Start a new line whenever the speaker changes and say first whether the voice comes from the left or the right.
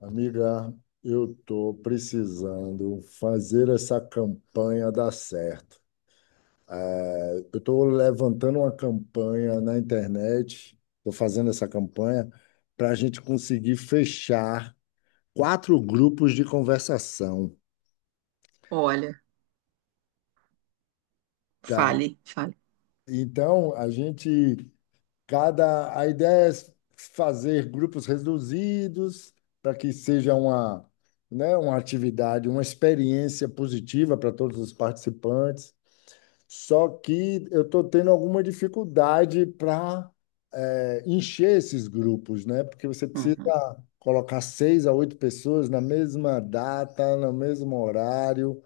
left: Amiga, eu estou precisando fazer essa campanha dar certo. Eu estou levantando uma campanha na internet, estou fazendo essa campanha para a gente conseguir fechar quatro grupos de conversação,
right: Olha,
left: tá?
right: fale, fale.
left: Então, a ideia é fazer grupos reduzidos para que seja uma, né, uma atividade, uma experiência positiva para todos os participantes. Só que eu estou tendo alguma dificuldade para encher esses grupos, né? Porque você precisa
right: Uhum.
left: colocar seis a oito pessoas na mesma data, no mesmo horário,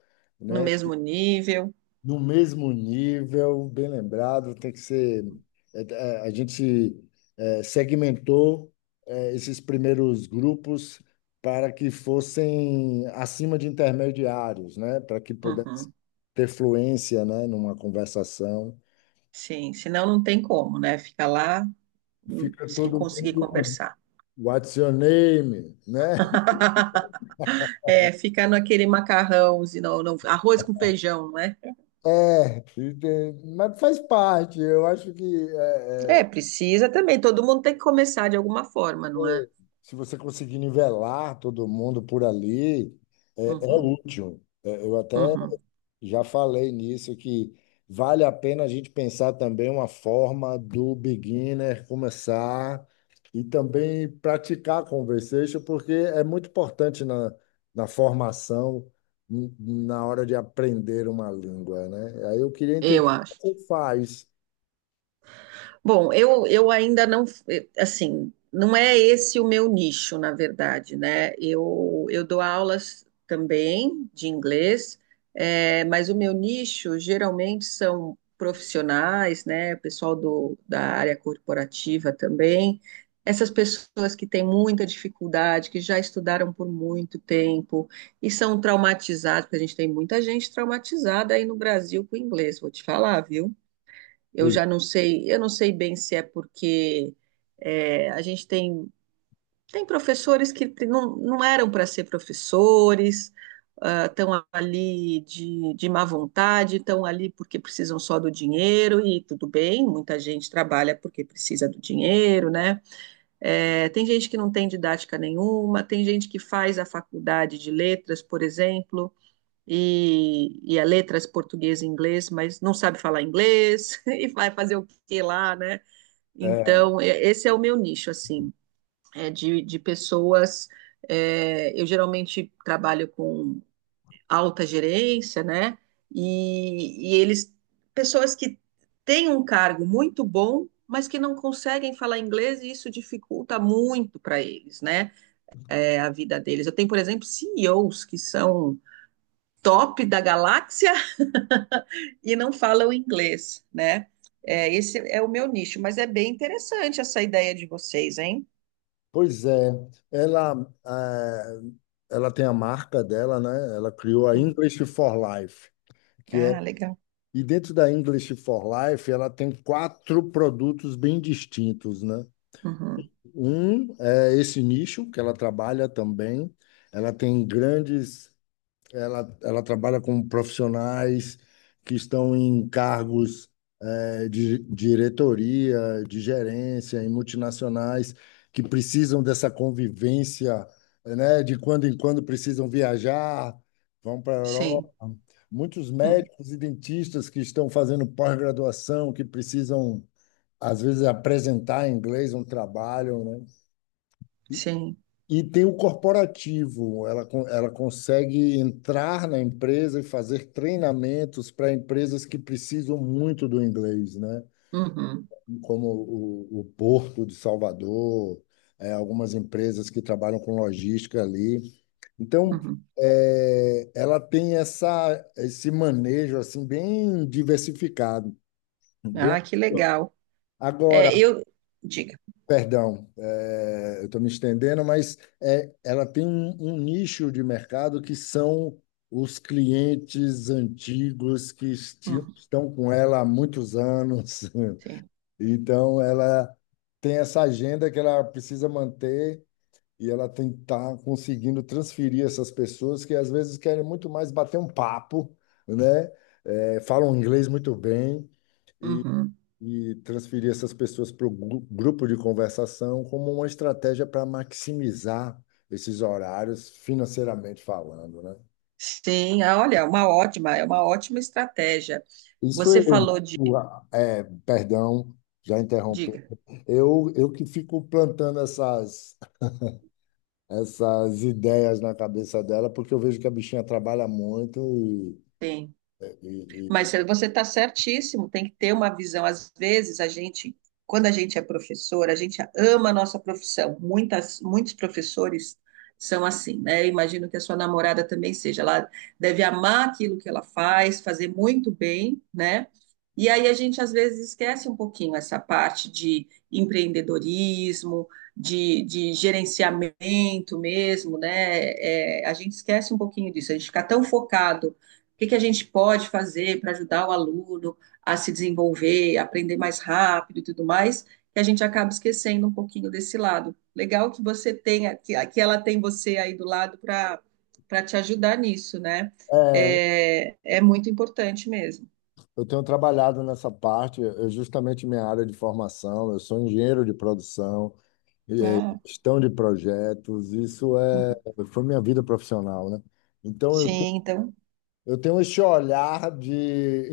right: No
left: né?
right: mesmo nível.
left: No mesmo nível, bem lembrado, tem que ser. A gente segmentou esses primeiros grupos para que fossem acima de intermediários, né? Para que pudesse
right: Uhum.
left: ter fluência, né? Numa conversação.
right: Sim, senão não tem como, né? Fica lá
left: Fica
right: sem
left: todo
right: conseguir
left: mundo,
right: conversar.
left: what's your name, né?
right: É, ficar naquele macarrão, senão, não, arroz com feijão, não é?
left: Mas faz parte. Eu acho que é,
right: É,
left: é,
right: precisa também. Todo mundo tem que começar de alguma forma, não é?
left: se você conseguir nivelar todo mundo por ali, é
right: Uhum,
left: útil. É, eu até
right: uhum.
left: já falei nisso que vale a pena a gente pensar também uma forma do beginner começar e também praticar conversation, porque é muito importante na, na formação, na hora de aprender uma língua, né? Aí eu queria entender
right: Eu acho.
left: como faz.
right: Bom, eu ainda não, assim, não é esse o meu nicho, na verdade, né? Eu dou aulas também de inglês, é, mas o meu nicho geralmente são profissionais, né? Pessoal da área corporativa também. Essas pessoas que têm muita dificuldade, que já estudaram por muito tempo e são traumatizados, porque a gente tem muita gente traumatizada aí no Brasil com o inglês, vou te falar, viu? Eu
left: Pois
right: já não sei, eu não sei bem se é porque é, a gente tem, tem professores que não eram para ser professores, estão ali de má vontade, estão ali porque precisam só do dinheiro, e tudo bem, muita gente trabalha porque precisa do dinheiro, né? É, tem gente que não tem didática nenhuma, tem gente que faz a faculdade de letras, por exemplo, e a letras português e inglês, mas não sabe falar inglês e vai fazer o que lá, né?
left: é,
right: Então, esse é o meu nicho, assim, é de pessoas. É, eu geralmente trabalho com alta gerência, né? E eles, pessoas que têm um cargo muito bom, mas que não conseguem falar inglês e isso dificulta muito para eles, né? É a vida deles. Eu tenho, por exemplo, CEOs que são top da galáxia e não falam inglês, né? É, esse é o meu nicho, mas é bem interessante essa ideia de vocês, hein?
left: pois é. ela, eh, Ela tem a marca dela, né? Ela criou a
right: Uhum.
left: English for Life. Que é
right: Ah, legal.
left: E dentro da English for Life, ela tem quatro produtos bem distintos, né?
right: Uhum.
left: Um é esse nicho que ela trabalha também. Ela tem grandes, Ela trabalha com profissionais que estão em cargos de diretoria, de gerência em multinacionais que precisam dessa convivência, né? De quando em quando precisam viajar, vão para a Europa.
right: Sim.
left: Muitos
right: Uhum.
left: médicos e dentistas que estão fazendo pós-graduação, que precisam, às vezes, apresentar em inglês um trabalho, né? E,
right: Sim.
left: e tem o corporativo, ela consegue entrar na empresa e fazer treinamentos para empresas que precisam muito do inglês, né?
right: Uhum.
left: Como o Porto de Salvador, é, algumas empresas que trabalham com logística ali. Então,
right: Uhum.
left: ela tem esse manejo assim bem diversificado, bem.
right: Ah, que legal.
left: Agora,
right: É, eu. Diga.
left: perdão, eu estou me estendendo, mas ela tem um nicho de mercado que são os clientes antigos que
right: Uhum.
left: estão com ela há muitos anos.
right: Sim.
left: Então, ela tem essa agenda que ela precisa manter e ela tem que estar conseguindo transferir essas pessoas que às vezes querem muito mais bater um papo, né? É, falam inglês muito bem e,
right: Uhum.
left: e transferir essas pessoas para o grupo de conversação como uma estratégia para maximizar esses horários financeiramente falando, né?
right: Sim, ah, olha, uma ótima, é uma ótima estratégia.
left: Isso
right: Você
left: eu,
right: falou de.
left: o- perdão, já interrompi.
right: Diga.
left: Eu que fico plantando essas ideias na cabeça dela, porque eu vejo que a bichinha trabalha muito e,
right: Sim.
left: e-
right: Mas
left: e-
right: você está certíssimo, tem que ter uma visão. Às vezes, a gente, quando a gente é professor, a gente ama a nossa profissão. Muitos professores são assim, né? Imagino que a sua namorada também seja. Ela deve amar aquilo que ela faz, fazer muito bem, né? E aí a gente às vezes esquece um pouquinho essa parte de empreendedorismo, de gerenciamento mesmo, né? É, a gente esquece um pouquinho disso, a gente fica tão focado o que, que a gente pode fazer para ajudar o aluno a se desenvolver, aprender mais rápido e tudo mais, que a gente acaba esquecendo um pouquinho desse lado. Legal que você tenha, que ela tem você aí do lado para para te ajudar nisso, né?
left: é,
right: É, é muito importante mesmo.
left: eu tenho trabalhado nessa parte, é justamente minha área de formação, eu sou engenheiro de produção,
right: Ah,
left: gestão de projetos, isso é, foi minha vida profissional, né? Então eu, te-
right: sim, então.
left: eu tenho esse olhar de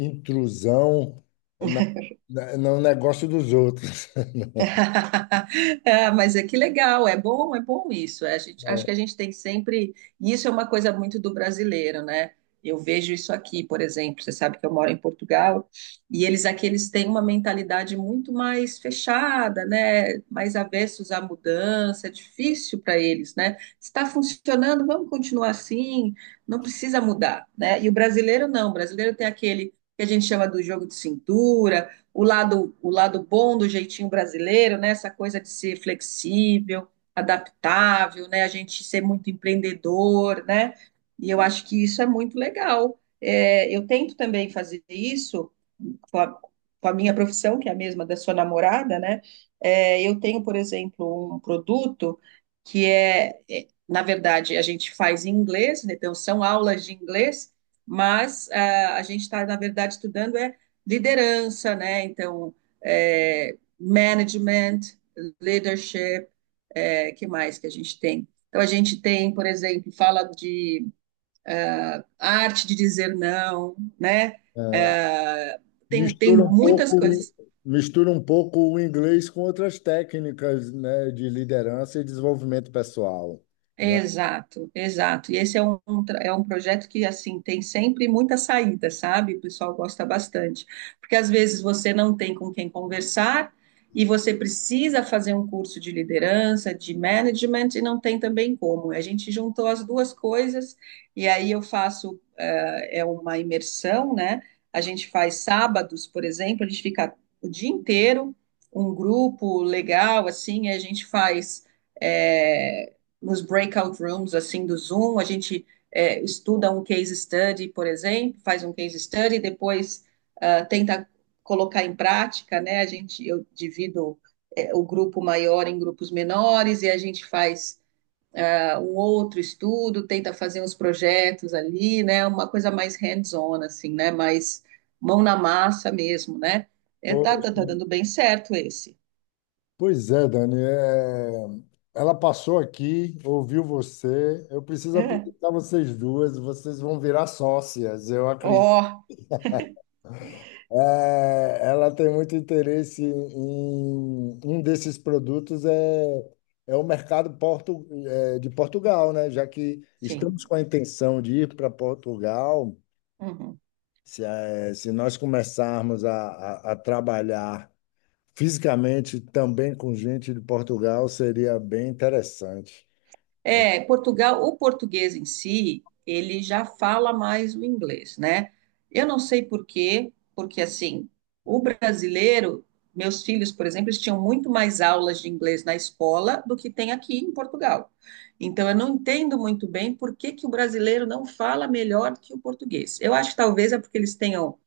left: intrusão na, no negócio dos outros.
right: É, mas é que legal, é bom isso. É, acho que a gente tem sempre. E isso é uma coisa muito do brasileiro, né? Eu vejo isso aqui, por exemplo. Você sabe que eu moro em Portugal e eles aqui eles têm uma mentalidade muito mais fechada, né? Mais avessos à mudança. É difícil para eles, né? Está funcionando, vamos continuar assim. Não precisa mudar, né? E o brasileiro não. O brasileiro tem aquele que a gente chama do jogo de cintura, o lado bom do jeitinho brasileiro, né? Essa coisa de ser flexível, adaptável, né? A gente ser muito empreendedor, né? E eu acho que isso é muito legal. É, eu tento também fazer isso com a, com a minha profissão, que é a mesma da sua namorada, né? É, eu tenho, por exemplo, um produto que é, é, na verdade, a gente faz em inglês, né? Então são aulas de inglês, mas ah, a gente está, na verdade, estudando é liderança, né? Então, é, management, leadership, é, que mais que a gente tem? Então, a gente tem, por exemplo, fala de arte de dizer não, né? É, tem
left: Mistura um
right: muitas
left: pouco,
right: coisas.
left: mistura um pouco o inglês com outras técnicas, né, de liderança e desenvolvimento pessoal, né?
right: Exato, exato. E esse é um, é um projeto que, assim, tem sempre muita saída, sabe? O pessoal gosta bastante. Porque às vezes você não tem com quem conversar e você precisa fazer um curso de liderança, de management, e não tem também como. A gente juntou as duas coisas e aí eu faço, é uma imersão, né? A gente faz sábados, por exemplo, a gente fica o dia inteiro, um grupo legal, assim, e a gente faz. eh, nos breakout rooms assim do Zoom, a gente é, estuda um case study, por exemplo, faz um case study, depois tenta colocar em prática, né? A gente eu divido é, o grupo maior em grupos menores e a gente faz um outro estudo, tenta fazer uns projetos ali, né? Uma coisa mais hands-on assim, né? Mais mão na massa mesmo, né? É, tá
left: Poxa,
right: dando bem certo esse.
left: pois é, Dani, é, ela passou aqui, ouviu você. Eu preciso
right: É.
left: apresentar vocês duas, vocês vão virar sócias, eu.
right: Ó,
left: É, ela tem muito interesse em um desses produtos. É o mercado de Portugal, né? Já que estamos
right: sim.
left: com a intenção de ir para Portugal,
right: Uhum.
left: se nós começarmos a trabalhar fisicamente também com gente de Portugal, seria bem interessante.
right: É, Portugal, o português em si, ele já fala mais o inglês, né? Eu não sei por quê, porque assim, o brasileiro, meus filhos, por exemplo, eles tinham muito mais aulas de inglês na escola do que tem aqui em Portugal. Então, eu não entendo muito bem por que que o brasileiro não fala melhor que o português. Eu acho que talvez é porque eles tenham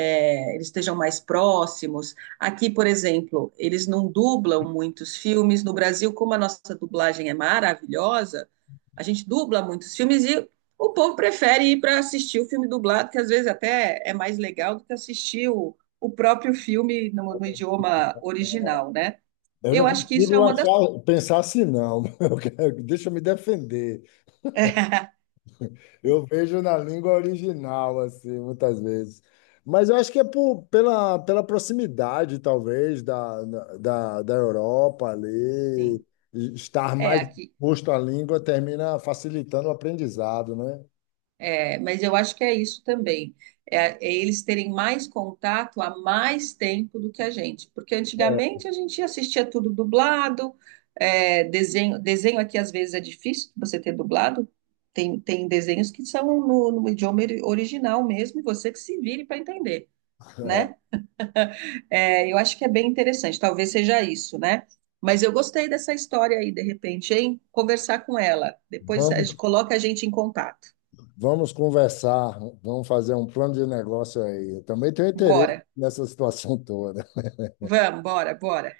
right: é, eles estejam mais próximos. Aqui, por exemplo, eles não dublam muitos filmes. No Brasil, como a nossa dublagem é maravilhosa, a gente dubla muitos filmes e o povo prefere ir para assistir o filme dublado, que às vezes até é mais legal do que assistir o próprio filme no idioma original, né?
left: Eu não
right: Eu acho que isso é
left: consigo
right: uma das.
left: achar, pensar assim, não. Deixa eu me defender. Eu vejo na língua original, assim, muitas vezes. Mas eu acho que é por, pela, pela proximidade, talvez, da Europa ali,
right: Sim.
left: e estar
right: É,
left: mais
right: aqui,
left: exposto à língua termina facilitando o aprendizado, né?
right: é, mas eu acho que é isso também. É, é eles terem mais contato há mais tempo do que a gente. Porque antigamente a gente assistia tudo dublado, é, desenho, desenho aqui às vezes é difícil você ter dublado. Tem desenhos que são no idioma original mesmo, e você que se vire para entender,
left: É,
right: né? É, eu acho que é bem interessante, talvez seja isso, né? Mas eu gostei dessa história aí, de repente, hein? Conversar com ela. Depois a gente
left: vamos,
right: coloca a gente em contato.
left: vamos conversar, vamos fazer um plano de negócio aí. Eu também tenho interesse
right: Bora.
left: nessa situação toda.
right: Vamos, bora, bora.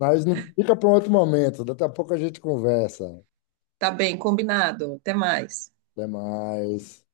left: Mas não, fica para um outro momento, daqui a pouco a gente conversa.
right: Tá bem, combinado. Até mais.
left: Até mais.